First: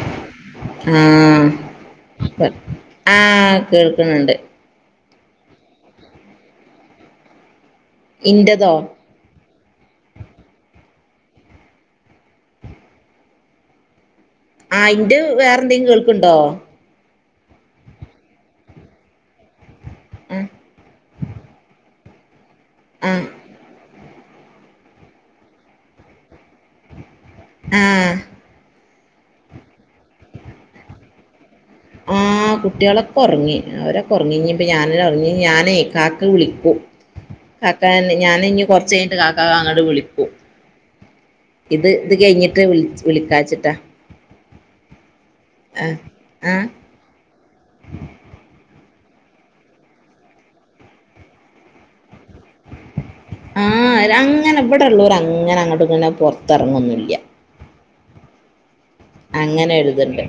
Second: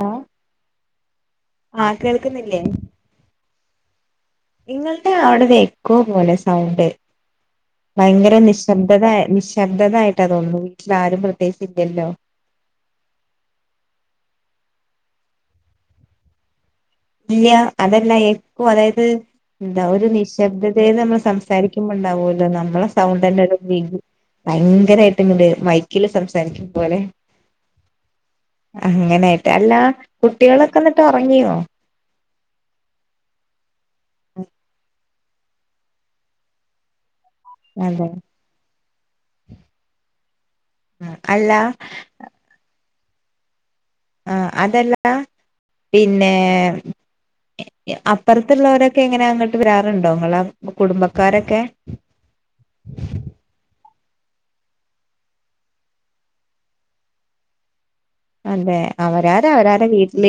Hello ആഹ് ആ കേൾക്കുന്നില്ലേ ആഹ് കേൾക്കുന്നുണ്ട് നിങ്ങളുടെ അവിടന്ന് എക്കോ പോലെ സൗണ്ട് ഭയങ്കര ഇന്റതോ നിശബ്ദത നിശബ്ദതായിട്ട തോന്നുന്നു വീട്ടിൽ ആരും പ്രത്യേകിച്ച് ഇല്ലല്ലോ ആ അയിന്റെ വേറെന്തെങ്കിലു കേൾക്ക്ണ്ടോ ഇല്ല അതല്ല എകൊ അതായത് എന്താ ഒരു ആഹ് നിശബ്ദതയ നമ്മൾ സംസാരിക്കുമ്പോ ഉണ്ടാവല്ലോ നമ്മളെ ആഹ് സൗണ്ടന്നെ ഒര് ബിഗ് ഭയങ്കരായിട്ട് ഇങ്ങട് മൈക്കില് സംസാരിക്കുന്ന പോലെ ആഹ് അങ്ങനായിട്ട് അല്ല കുട്ടികളൊക്കെ എന്നിട്ട് ഒറങ്ങിയോ ആ കുട്ടികളൊക്കെ ഒറങ്ങി അവരെ ഒറങ്ങി ഇനി ഇപ്പോ ഞാന ഒറങ്ങി ഞാനേ കാക്ക വിളിക്കും കാക്കെ അതെ ഞാന് ഇനി കുറച്ച് കഴിഞ്ഞട്ട് കാക്ക അങ്ങോട്ട് വിളിക്കു ആ, അല്ല ഇത് ഇത് കഴിഞ്ഞിട്ട് വി വിളിക്കാച്ചിട്ടാ ആഹ് അതല്ല ആഹ് പിന്നെ ആഹ് അപ്പുറത്തുള്ളവരൊക്കെ എങ്ങനെ അങ്ങോട്ട് വരാറുണ്ടോ നിങ്ങള കുടുംബക്കാരൊക്കെ ഉ ആ അവരഅങ്ങനെ ഇവിടെ ഉള്ളവര് അങ്ങനെ അങ്ങോട്ടും ഇങ്ങനെ പുറത്തിറങ്ങൊന്നില്ല്യ അതെ അവര് അങ്ങനെ എഴുതുണ്ട്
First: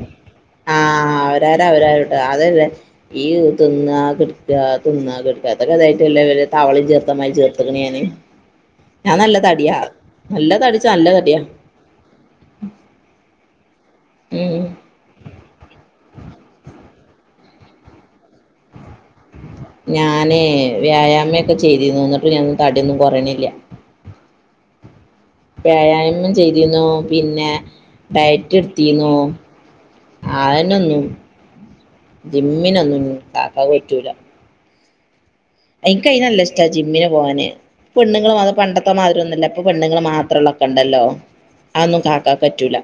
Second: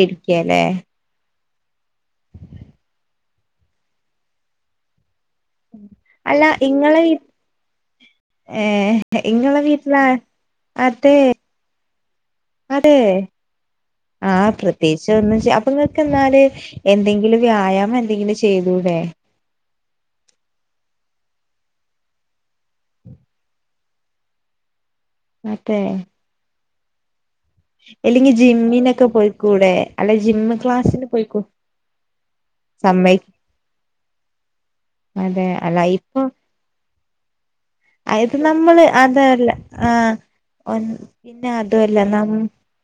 ആഹ് അവര്ടെ അവരൊര്ട്ടത അതല്ലേ ഈ തിന്ന് ആ കാ തുന്ന കെടക്ക അതൊക്കെ [unintelligible] ഇതായിട്ട് അല്ല എല്ല താവളയും ഇങ്ങളെ വീ ചേർത്തമായി ചേർക്ക [unintelligible] ഞാൻ ഏഹ് നല്ല ഇങ്ങളെ തടിയാ. നല്ല തടിച്ചാ, നല്ല തടിയാ. അതേ. ആഹ് ഉം പ്രത്യേകിച്ച് ഒന്നും ചെ അപ്പൊ നിക്ക് എന്നാല്, എന്തെങ്കിലും വ്യായാമം എന്തെങ്കിലും ചെയ്തൂടെ? ഞാന് വ്യായാമെക്കെ ചെയ്തിന്ന്. എന്നിട്ട് [unintelligible] തടിയൊന്നും കുറയണില്ല. അതെ വ്യായാമം ചെയ്തിന്നു. പിന്നെ, അല്ലെങ്കി ഡയറ്റ് ജിമ്മിനൊക്കെ എടുത്തിരുന്നു പോയിക്കൂടെ. അല്ലെ ജിം അതിനൊന്നും ക്ലാസ്സിന് പോയിക്കൂ. ജിമ്മിനൊന്നും സമ്മയ് കാക്ക പറ്റൂല. അതേ. യ്ക്ക് നല്ല ഇഷ്ടാ. ജിമ്മിനെ പോവാന്. പെണ്ണുങ്ങള് അത് നമ്മള് പണ്ടത്തെ മാതിരി ഒന്നുമല്ല. അതല്ല ഇപ്പ പെണ്ണുങ്ങള് ആഹ് മാത്രമള്ള ഒക്കെ ഒ ഉണ്ടല്ലോ. പിന്നെ അതൊന്നും കാക്ക ക്ക് പറ്റൂല.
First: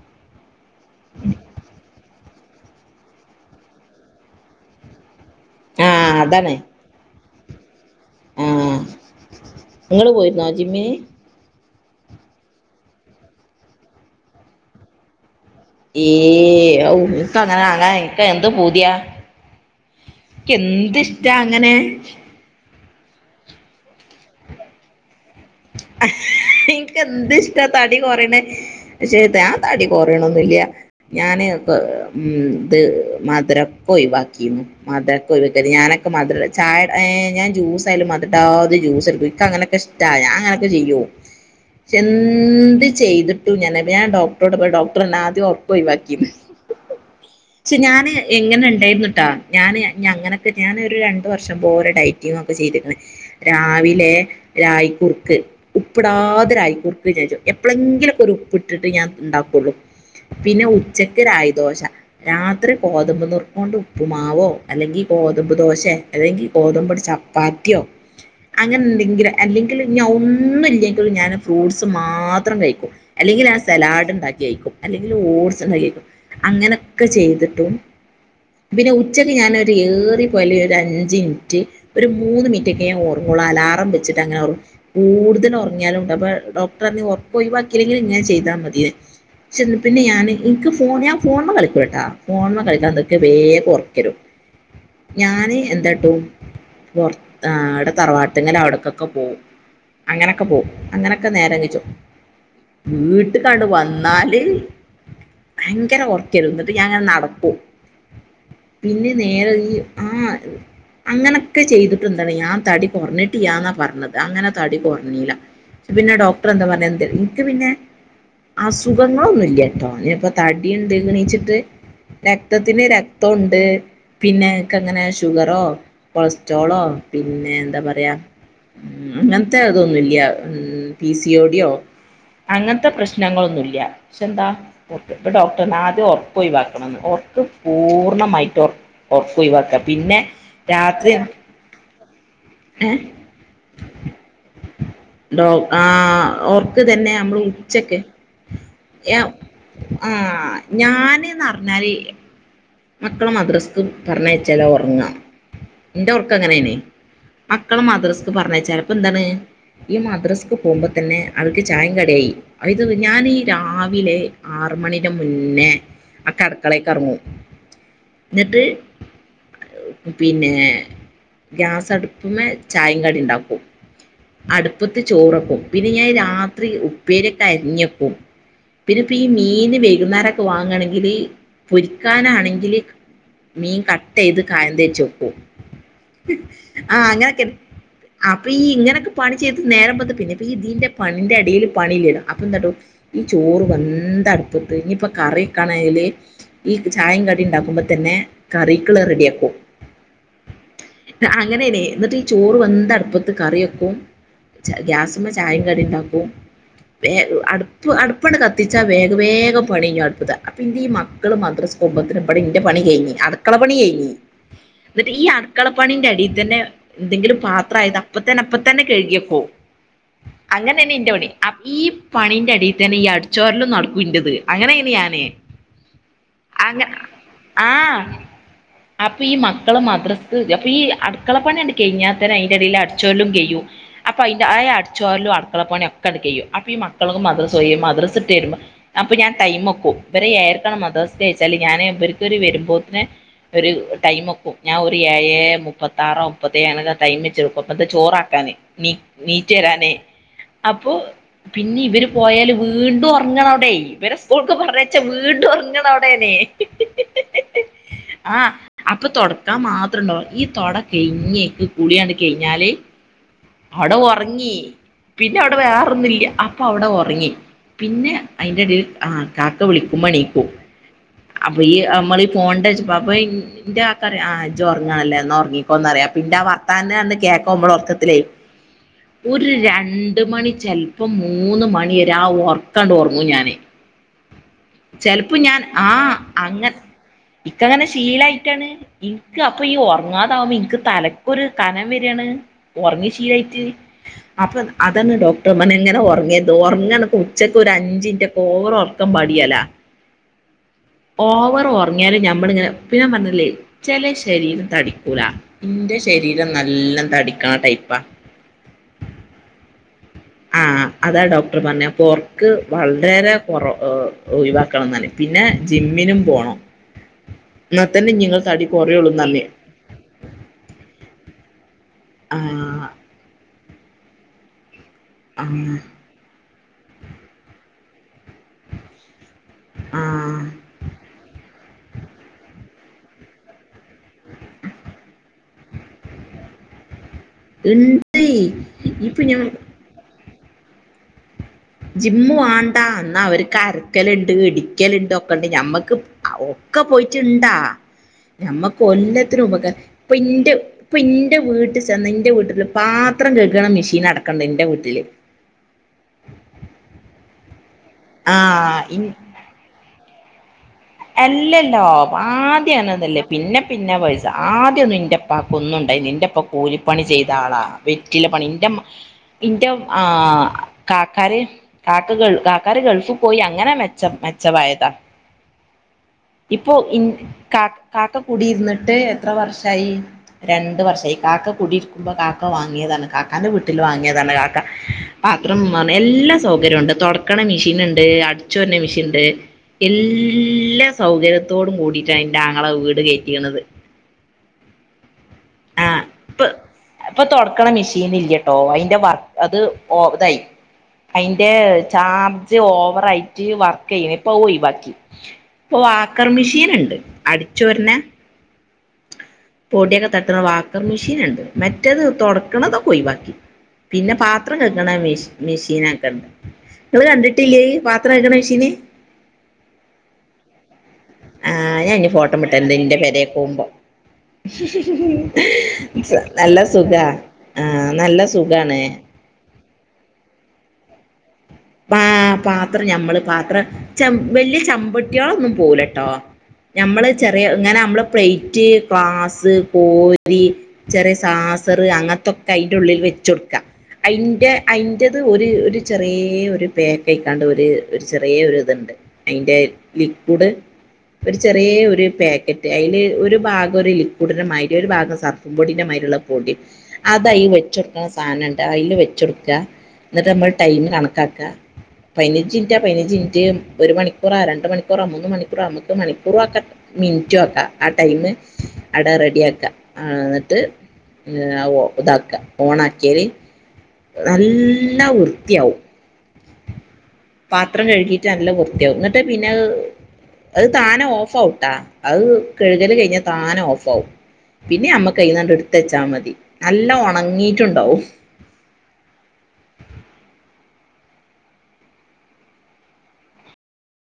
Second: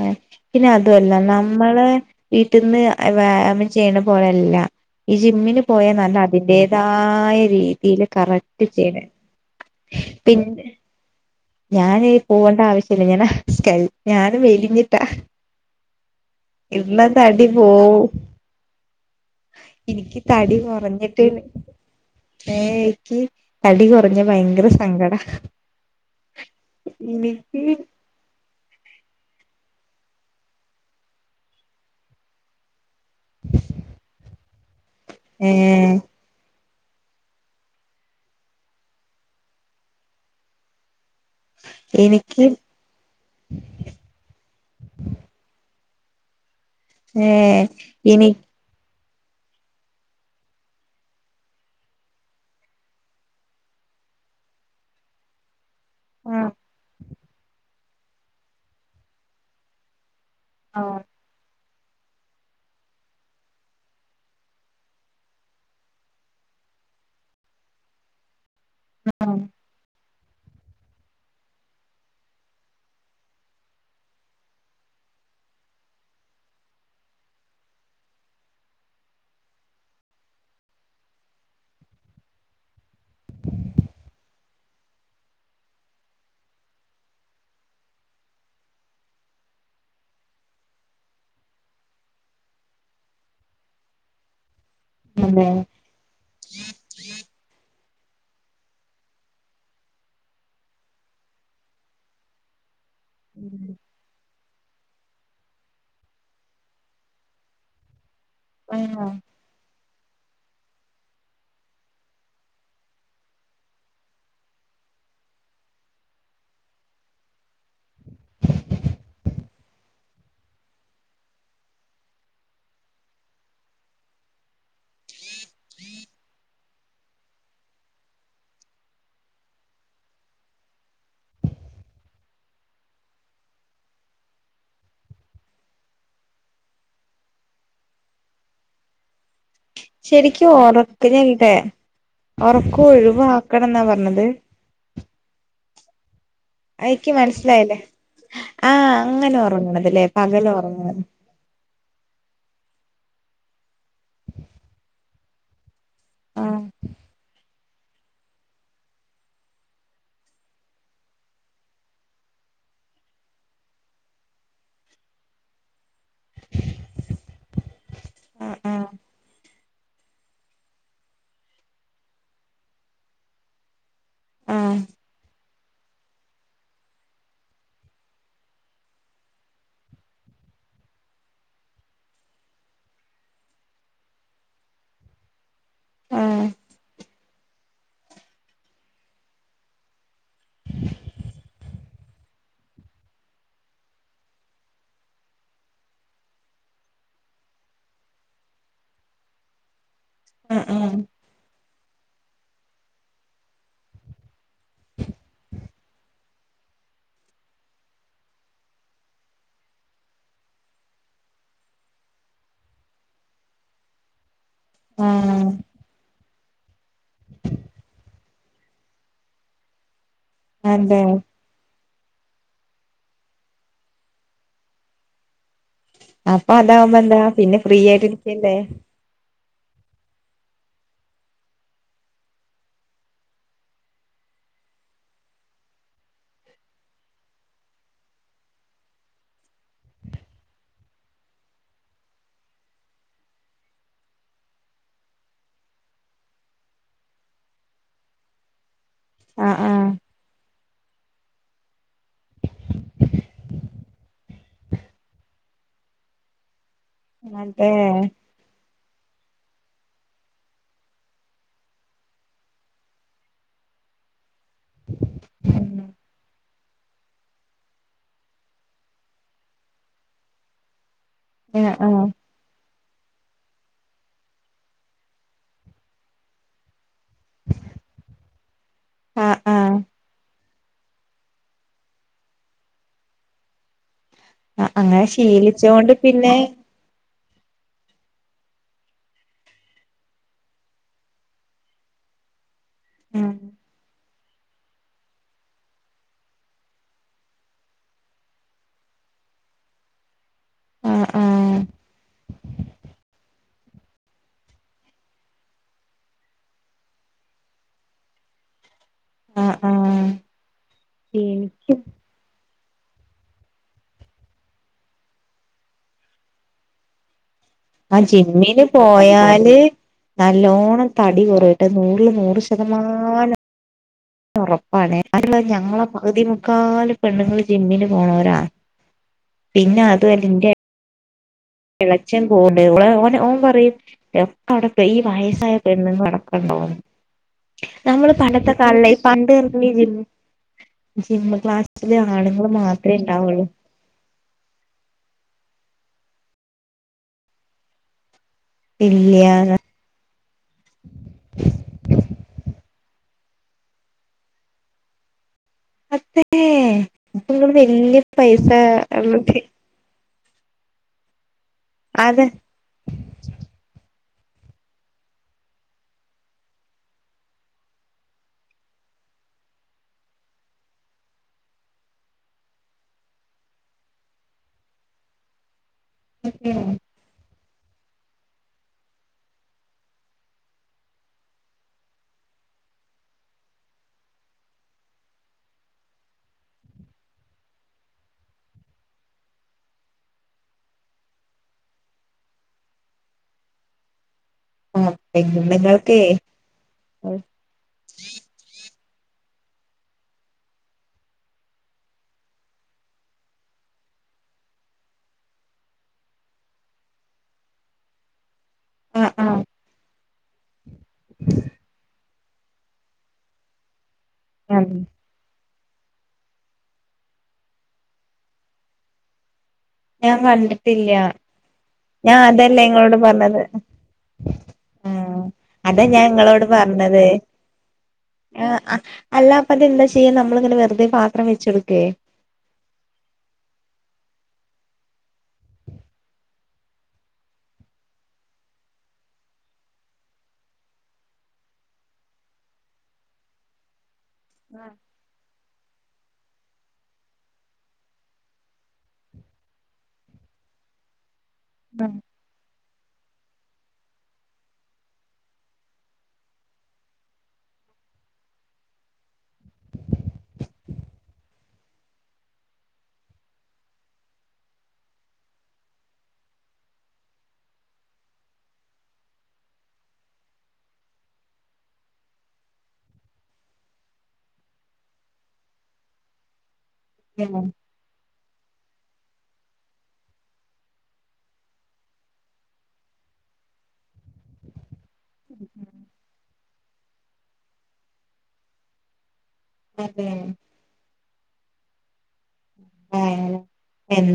ആ. പിന്നെ അതുമല്ല നമ്മളെ വീട്ടിൽന്ന് വ്യായാമം ചെയ്യണ പോലെയല്ല. ഈ ജിമ്മിന് പോയ ആഹ് നല്ല അതാണ് അതിന്റെതായ രീതിയില്, കറക്റ്റ് ആഹ് ചെയ്യണെ. നിങ്ങള് പോയിരുന്നോ പിന്നെ ജിമ്മിന് ഞാന് പോവണ്ട ആവശ്യില്ല. ഞാനാ സ്കെൽ ഞാന് മെലിഞ്ഞിട്ടാ. ഏയ് ഔ ഇള്ള ഇക്ക തടി അങ്ങനെ ആകാൻ പോവും ഇനിക് എന്ത് പൂതിയ. എനിക്ക് ക്ക് എന്ത് ഇഷ്ട്ടാ അങ്ങനെ. ഏ ഇക്ക് തടി കുറഞ്ഞ ഭയങ്കര സങ്കട. ഇൻക്ക് എന്ത് ഇഷ്ടാ തടി കൊറയണേ. പക്ഷെ ഞാൻ തടി കൊറയൊണൊന്നില്ല. ഞാന് ഉം ഇത്, മത്രൊക്കെ ഒഴിവാക്കിന്നു. മധരക്കൊ ഒഴിക്ക ഏഹ് ഞാനൊക്കെ മത് ര, ചായ ഞാൻ ജൂസായാലും മത്ര്ടാതെ ജ്യൂസടുക്കും. ഇക്ക അങ്ങനെയൊക്കെ ഇഷ്ട്ടാ. ഞാൻ അങ്ങനൊക്കെ ചെയ്യു. എനിക്ക് എന്ത് ചെയ്തിട്ടു ഞാ ഞ ഞാൻ ഡോക്ടറോടെ പോയ്. ഡോക്ടർ എന്ന ആദ്യം ഉറക്ക് ഒഴിവാക്കിന്. ഏഹ് ക്ഷെ ഞാന് എനി ഇങ്ങനെ ഉണ്ടായിര്ന്ന്ട്ടാ. ഞാന് ഞങ്ങനൊക്കെ ഞാനൊരു രണ്ടു വർഷം പോറേ ഡയറ്റിങ് ഒക്കെ ചെയ്ത്ക്ണ്. രാവിലെ രായ്ക്കുർക്ക്. ആഹ് ഉപ്ടാതെരായി കുർക് [unintelligible] എപ്പോഴെങ്കിലും ഒക്കെ ഒരു ഉപ്പിട്ട് ട്ട് ഞാൻ ഉണ്ടാക്കുള്ളു. പിന്നെ ആഹ് ഉച്ചക്ക് രായിദോശ. രാത്രി ഗോതമ്പ് നുറുക്കോണ്ട് ഉപ്പുമാവോ, അല്ലെങ്കിൽ ഗോതമ്പ് ദോശെ, അല്ലെങ്കിൽ ഗോതമ്പ്ടി ച പാത്തിയോ. [inaudible] അങ്ങനെ ഇണ്ടങ്കില് ആഹ് അല്ലെങ്കിൽ ഞ ഒന്നുംല്ലെങ്കിൽ ഞാൻ ഫ്രൂട്ട്സ് മാത്രം കഴിക്കും. അല്ലെങ്കിൽ ഞാൻ സലാഡ് ഉണ്ടാക്കി കഴിക്കും. അല്ലെങ്കിൽ ഓട്സ് ഉണ്ടാക്കി കഴിക്കും. അങ്ങനൊക്കെ ചെയ്ത്ട്ടും, പിന്നെ ഉച്ചക്ക് ഞാനൊരു ഏറി പോയല് ഒര അഞ്ച്ൻറ്റ്, ഒരു മൂന്ന് മിനിട്ട് ഒക്കെ ഞാൻ ഉറങ്ങോള്ളൂ. അലാറം വെച്ചിട്ട് അങ്ങനെ ഒ കൂടുതല ഉറങ്ങിയാലും ഉണ്ട്. അപ്പൊ ഡോക്ടർ പറഞ്ഞു ഒറക്ക് ഒയിവാകിലെങ്കിലും ഇങ്ങനെ ചെയ്താ മതിന്ന്. ഷേ പിന്നെ ഞാന് എനിക്ക് ഫോൺ ഞാൻ ഫോണ്മ കളിക്കൂട്ടാ. ഫോണ്മ കളിക്കാൻക്ക് വേകം ഒറക് വെരും. അതെ ഞാന് എന്താട്ടും, പുർത്ത അ ടെ തറവാട്ട്ങ്ങല അവിട്ക്കൊക്കെ പോവും. അങ്ങനൊക്കെ പോവും. അങ്ങനൊക്കെ നേരം കയ്ച്ചും. വീട്ടക്കങ്ങട് വന്ന ന്നാല് ഭയങ്കര ഒറകല് ന്നിട്ട്, ഞാന് ഇങ്ങനെ നടക്കും. ആഹ് പിന്നെ നേരെ ഈ. ആ അങ്ങനെയൊക്കെ ചെയ്തിട്ട്ന്താണ് ഞാൻ തടി കുറഞ്ഞിട്ടിയന്നാ പറഞ്ഞത്. അങ്ങനെ, തടി കൊർഞ്ഞീല. പിന്നെ ഡോക്ടർ എന്താ പറഞ്ഞെ എനിക്ക് പിന്നെ, അസുഖങ്ങളൊന്നു ഇല്ലാട്ടോ. ഇനിപ്പ തടിണ്ട് ഗണീച്ചിട്ട്. രക്തത്തിന് രക്തോണ്ട്. പിന്നെ ൻക് അങ്ങനെ ഷുഗറോ കൊളസ്ട്രോളോ പിന്നെ എന്താ പറയാ, ഉം അങ്ങനത്തെ അതൊന്നുല്ല. ഉം പി സി യോ ടി യോ. അങ്ങനത്തെ പ്രശ്നങ്ങളൊന്നുല്ല പക്ഷെ എന്താ. ഇപ്പ ഡോക്ടറ് പറഞ് ആദ്യം ഉറക്ക് ഒയി വാക്കണംന്ന് ഉറക്ക് പൂർണ്ണമായിട്ട് ഒ ഒറക് ഓയിവാക. ശരിക്കും ഉറക്കനല്ലേ ഉറക് ഏ ഒഴിവാക്കണം എന്നാ പറഞ്ഞത്. ഡോ ആഓർ അയിക്ക് തന്നെ നമ്മള് മനസ്സിലായില്ലേ ഉച്ചക്ക് ആഹ് യാ അങ്ങനെ ഒറങ്ങണത് ല്ലേ ആ പകല് ഒറങ്ങണത് ഞാന് ന്ന നറി. മക്കള മദ്രസ്ക് പറഞ്ഞ യച്ചാല ഉറങ്ങാ എന്റെ ഉർക് ആഹ് എങ്ങനെയ്ന്. മക്കള മദ്രസ്ക്ക് പറഞ്ഞച്ചാല് അപ്പ എന്താണ്. ഈ മദ്രസക്ക് പോകുമ്പോ തന്നെ അവൾക്ക് ചായിം കടിയായി. ഇത് ഞാൻ രാവിലെ ആറ് മണിടെ മുന്നേ ആ കട്ക്കളേക്ക് ഇറങ്ങു. എന്നിട്ട്. ആഹ് പിന്നെ ഗ്യാസടുപ്പ്മ ചായിം കടി ണ്ടാക്കും. ആഹ് അടുപ്പത്ത് ചോറക്കും പിന്നെ ഞാൻ രാത്രി ഉപ്പേരി ഒ ക്കെ അരിഞക്കും. പിന്നെ ഇപ്പ ഈ മീന് വൈകുന്നേരംക്കെ വാങ്ങയാണെങ്കിൽ പൊരിക്കാനാണെങ്കി മീൻ കട്ട് ചെയ്ത് കായ തേച്ചെക്കു ആഹ് ആഹ അങ്ങനൊക്കെ അപ്പൊ ഈ ഇങ്ങനെയൊക്കെ പണി ചെയ്ത് നേരംമ്പ പിന്നെപ്പ ഇതിന്റെ പണിന്റെറെടയിൽ പണില്ലേണം അപ്പൊ എന്താട്ടോ ഈ ചോറ് വന്ത അടുപ്പട്ട് ഇനിയിപ്പ കറിക്കാണെല് ഈ ചായം ക ണ്ടുമ്പോ തന്നെ കറിക റെഡിയ ആക്കും ആ ഉ അങ്ങനേനെ എന്നിട്ട് ഈ ചോറ് വന്ത അടുപ്പത്ത് കറി വെക്കും ഗ്യാസുമ ചായയും കട ഉണ്ടാക്കും വേ അടുപ്പ് അടുപ്പണ് കത്തിച്ചാ വേഗ വേഗം പണിഞ്ഞ അടുപ്പത് അപ്പൊ ഇ ഈ മ മദ്രസകെമ്പത്തി അപ്പട ഇന്റെ പണി കഴിഞ്ഞഞ് അടുക്കളപ്പണി കഴിഞ്ഞി ആഹ് എന്നിട്ട് ഈ ആഹ് അടുക്കളപ്പണിന്റെ അടിയിൽ തന്നെ എന്തെങ്കിലും പാത്രമായത് അപ്പ തന്നെ അപ്പ തന്നെ കഴുകിയക്ക അങ്ങനെന്നെ അതെ ഇന്റെറോണി ഈ പണിന്റെ അടിയിൽ തന്നെ ഈ അടിച്ചോരലും നടക്കും ഇന്റത് അങ്ങനെെ ഞാനേ അപ്പൊ അതാവുമ്പോ എന്താ പിന്നെ ആ ഫ്രീ ആയിട്ടിരിക്കണ്ടേ അപ്പൊ ഈ മക്കള് മദ്രസ് അപ്പൊ ഈ അടുക്കള പണിയുണ്ട് കഴിഞ്ഞാത്തരം അതിന്റെടയിൽ അടച്ചോല്ലലും കയ്യു അപ്പൊ അതി്ന്റെ ആ അടുറലും അടുക്കളപ്പണ ഒക്കെ അട ക ചെയ്യും അപ്പൊ ഈ മക്കൾക്ക് മ്രസ്യയും മദ്രസ ഇട്ട വരുമ്പോ അപ്പൊ ഞാൻ ടൈം ഒക്കും ഇവ ഏർക്കണം മതസ്ഥച്ചാല് ഞാാന് ഇവർക്കരു വരുമ്പോത്തിന് ഒരു ടൈം വക്കും ഞാൻ ഒരു ഏഴ് മുപ്പത്താറോ മുപ്പത്തേഴ ആാണ് ടൈം വെച്ചെടുക്കും അപ്പത് ചോറാക്കാന് നീ ആഹ് ആഹ് നീറ്റരാനേ അപ്പൊ പിന്നെ ഇവര് പോയാല് വീണ്ടും ഉറങ്ങണം അവിടെ ഇവരെ സ്കൂൾക്ക് പറഞ്ഞച്ച വീണ്ടും ഉറങ്ങണം അവിടെ അതേ ആഹ് അപ്പൊ തുടക്കാ മാത്രം ഉണ്ടോ ഈ തുട കഴഞ്ഞക്ക് കളിയണ്ട് കഴിഞ്ഞാാലേ അവിടെ ഉറങ്ങി പിന്നെ അവിടെ വേറൊന്നുംല്ല അപ്പ അവിടെ ഉറങ്ങി പിന്നെ അതിൻ്റെ ഇടയിൽ ആ കാക്ക വിളിക്കുമ്പോണീക്കും ആഹ് അയ ആഹ് ആഹ് അമ്മള പോണ്ട പാപ്പ എന്റെ ആക്കറ ആ ഇ ഉറങ്ങണല്ലേ എന്നന്ന് ഉറങ്ങിക്കോന്നറിയാം പിെ ആ വർത്താനന്ന് കേക്കുമ്പോൾ ഉറർക്കത്തിലേ ആഹ് ഒരു ആഹ് രണ്ട് മണി ചിലപ്പോം മൂന്ന് മണിരെ ആ ഓർക്കാണ്ട് ഓർമ്മും ഞാൻ ആ അങ്ങനെ ആ ശീലിച്ചുകൊണ്ട് പിന്നെ അങ്ങ ഇക്കങ്ങനെ ശീലായിട്ടാണ് ഇനിക്ക് അപ്പൊ ഈ ഉറങ്ങാതാവുമ്പോ ഇനിക്ക് തലക്കൊരു കനം വരയാണ് ഉറങ്ങി ആഹ് ശീലായിട്ട് അപ്പൊ അതന്നെ ഡോക്ടർമ്മന എങ്ങനെ ഉറങ്ങിയത് ഉറങ്ങ ഉച്ചക്ക് ഒരു അഞ്ചിറ്റ ഒക്കെ ഓർ കമ്പാടിയല്ല ആഹ് ഓവർ ഉറങ്ങിയാലും ഞമ്മളിങ്ങനെ പിന്നെ പറഞ്ഞില്ലേ ചെല ശരീരം തടിക്കൂല എന്റെ ശരീരം നല്ല തടിക്കാ ടൈപ്പാ. ആഹ് ആഹ് ആ അതാ ഡോക്ടർ എനിക്കും പറഞ്ഞ ഉറക്ക് വളരെ ഒഴിവാക്കണംന്ന് പിന്നെ ജിമ്മിനും പോണം എന്നാ ആ തന്നെ നിങ്ങൾ ജിമ്മിന് തടി കുറയുള്ളൂന്ന് പറഞ്ഞ് പോയാല് നല്ലോണ്ണം തടി കുറവട്ട് നൂറില് നൂറ് ആഹ് ശതമാനം ഉറപ്പാണ്. ആല്ല ആഹ് ഞങ്ങളെ പകുതി മുക്കാല് പെണ്ണുങ്ങൾ ജിമ്മിന് പോണവരാ. പിന്നെ അത് അല്ല ആഹ് ഇന്റെ ളച്ചൻ പോൂണ്ട് ഇള ഓന ഓൻ പറയും എക്ക അവിടെ ഈ വയസ്സായ ന്നടക്കണ്ടുന്നു നമ്മള് ഇണ്ട് പണ്ടത്തെ കാലല്ല ഇപ്പൊ പണ്ട് ഞാൻ ഇറങ്ങ ജിം ക്ലാസ്സില് ആളുങ്ങൾ മാത്രമേ ഉണ്ടാവുള്ളൂ മുക്കലുണ്ട് ഇടിക്കലുണ്ട് ഒക്കെണ്ട് ഞമ്മക്ക് ഒക്കെ പോയിട്ടുണ്ടാ നമ്മക്ക് ഇല്ല ഒല്ലാത്തിനും ഉപകാരം ഇപ്പൊ ഇന്റെ ഇപ്പം ഇന്റെ വീട്ടിൽ ചെന്ന ഇന്റെ വീട്ടില് പാത്രം കഴുകുന്ന മെഷീൻ അടക്കണ്ട് ഇന്റെ വീട്ടില് അതെ ഇപ്പ നിങ്ങള് വലിയ പൈസ ആഹ് ഉള്ള ടീ അല്ലല്ലോ അതെ ആദ്യണ അതല്ലേ പിന്നെ പിന്നെ പൈസ ആദ്യം ഇന്റപ്പാക്ക് ഒന്നുണ്ടായിരുന്നില്ല. ഇന്റപ്പാ കൂലിപ്പണി ചെയ്ത ആളാ. വെറ്റില പണി ഇന്റെ ഇന്റെ ആ കാക്കാര് കാക്കാര് ഗൾഫിൽ പോയി അങ്ങനെ മെച്ചമായാതാ. ഇപ്പൊ ഇ കാക്ക കൂടി ഇരുന്നിട്ട് എത്ര വർഷായി? രണ്ടു വർഷായി. കാക്ക കുടിയിരിക്കുമ്പോ കാക്ക വാങ്ങിയതാണ് കാക്കാന്റെ വീട്ടിൽ വാങ്ങിയതാണ് കാക്ക പാത്രം എല്ലാ സൗകര്യം ഉണ്ട് തുടക്കണ മെഷീനുണ്ട് അടിച്ചു വാരുന്ന മെഷീൻണ്ട് എല്ലാ സൗകര്യത്തോടും കൂടിട്ടാണ് എൻ്റെ ആങ്ങള വീട് കയറ്റിയിരുന്നത്. ഓ എ [unintelligible] ആ ഇപ്പ തുടക്കണ മിഷീൻ ഇല്ലട്ടോ. അയിന്റെ വർക്ക് അത് ഓ ഇതായി അയിന്റെ ചാർജ് ഓവറായിട്ട് വർക്ക് ചെയ്യുന്നില ഇപ്പൊ അത് ഒഴിവാക്കി ഇപ്പോ വാക്കർ മിഷീൻ ഉണ്ട് അടിച്ചോര്ന്ന. ആ ആ പൊടിയൊക്കെ തട്ടുന്ന വാക്കർ മിഷീൻ ഉണ്ട്. മറ്റേത് തൊടക്കണതൊക്കെ ഒഴിവാക്കി പിന്നെ പാത്രം ആഹ് കെക്ക്ണ മിഷീനൊക്കെണ്ട് നിങ്ങൾ കണ്ടിട്ടില്ലേ അഹ് പാത്രം കെക്ക്ണ മിഷീന് ഞാൻ കണ്ടിട്ടില്ല ആഹ് ഇനി ഞാൻ ഫോട്ടോ അതല്ലേ വിട്ടരണ്ട് ഇങ്ങളോട് ഇന്റെ പെരേക്ക് പറഞ്ഞത് പോകുമ്പോ ആഹ് അതാ ഞാൻ ഇങ്ങളോട് നല്ല പറഞ്ഞത് സുഖാ ആഹ് നല്ല അ സുഖാണ് അല്ല അപ്പൊ അത് എന്താ ചെയ്യാ നമ്മളിങ്ങനെ വെറുതെ പാത്രം വെച്ച് കൊടുക്കേ ആ പാത്രം ഞമ്മള് പാത്രം ച വലിയ ചമ്പട്ടികളൊന്നും പോവുലട്ടോ നമ്മള് ചെറിയ ഇങ്ങനെ നമ്മള് പ്ലേറ്റ് ക്ലാസ്സ് കോരി ചെറിയ സാസറ് അങ്ങത്തൊക്കെ അയിന്റെ ഉള്ളിൽ വെച്ച് കൊടുക്കാ അയിന്റത് ഒരു ഒരു ചെറിയൊരു ഒരു പേക്കായിക്കാണ്ടൊര് ഒരു ചെറിയ ഒരു ഇത്ണ്ട് അയിന്റെ ലിക്വുഡ് ഒരു ചെറിയ ഒരു പാക്ക അയില് ഒരു ഭാഗം ഒരു ലിക്വുഡിന്റെ മാതിരി ഒരു ഭാഗം സർഫും പൊടിൻ്റെ മാതിരി ഉള്ള പൊടി അതായി വെച്ച കൊടുക്കണ സാധനണ്ട് അതിൽ വെച്ച കൊടുക്ക എന്നിട്ട് നമ്മൾ ടൈം കണക്കാ ക്ക പതിനഞ്ച് മിനിറ്റ പതിനഞ്ച് മിനിറ്റ് ഒരു മണിക്കൂറാ രണ്ട് മണിക്കൂറാ മൂന്ന് മണിക്കൂറാ നമുക്ക് മണിക്കൂറ ആക്കാ മിനിറ്റും ആക്ക ആ ടൈമ് അട റെഡിയാക്ക എന്നിട്ട് ഇതാക്ക ഓണാക്കിയാല് നല്ല വൃത്തിയാവും [unintelligible] പാത്രം കഴുകിട്ട് നല്ല വൃത്തിയാവും എന്നിട്ട് പിന്നെ അഹ് അത് താനെ ഓഫാവുട്ടാ അത് കഴുകൽ കഴിഞ്ഞാ താനെ ഓഫാവും പിന്നെ ഞമ്മക്ക് അയിന്നാണ്ട് എടുത്തച്ചാ മതി നല്ല ഒണങ്ങിട്ടുണ്ടാവും [unintelligible] ഏഹ്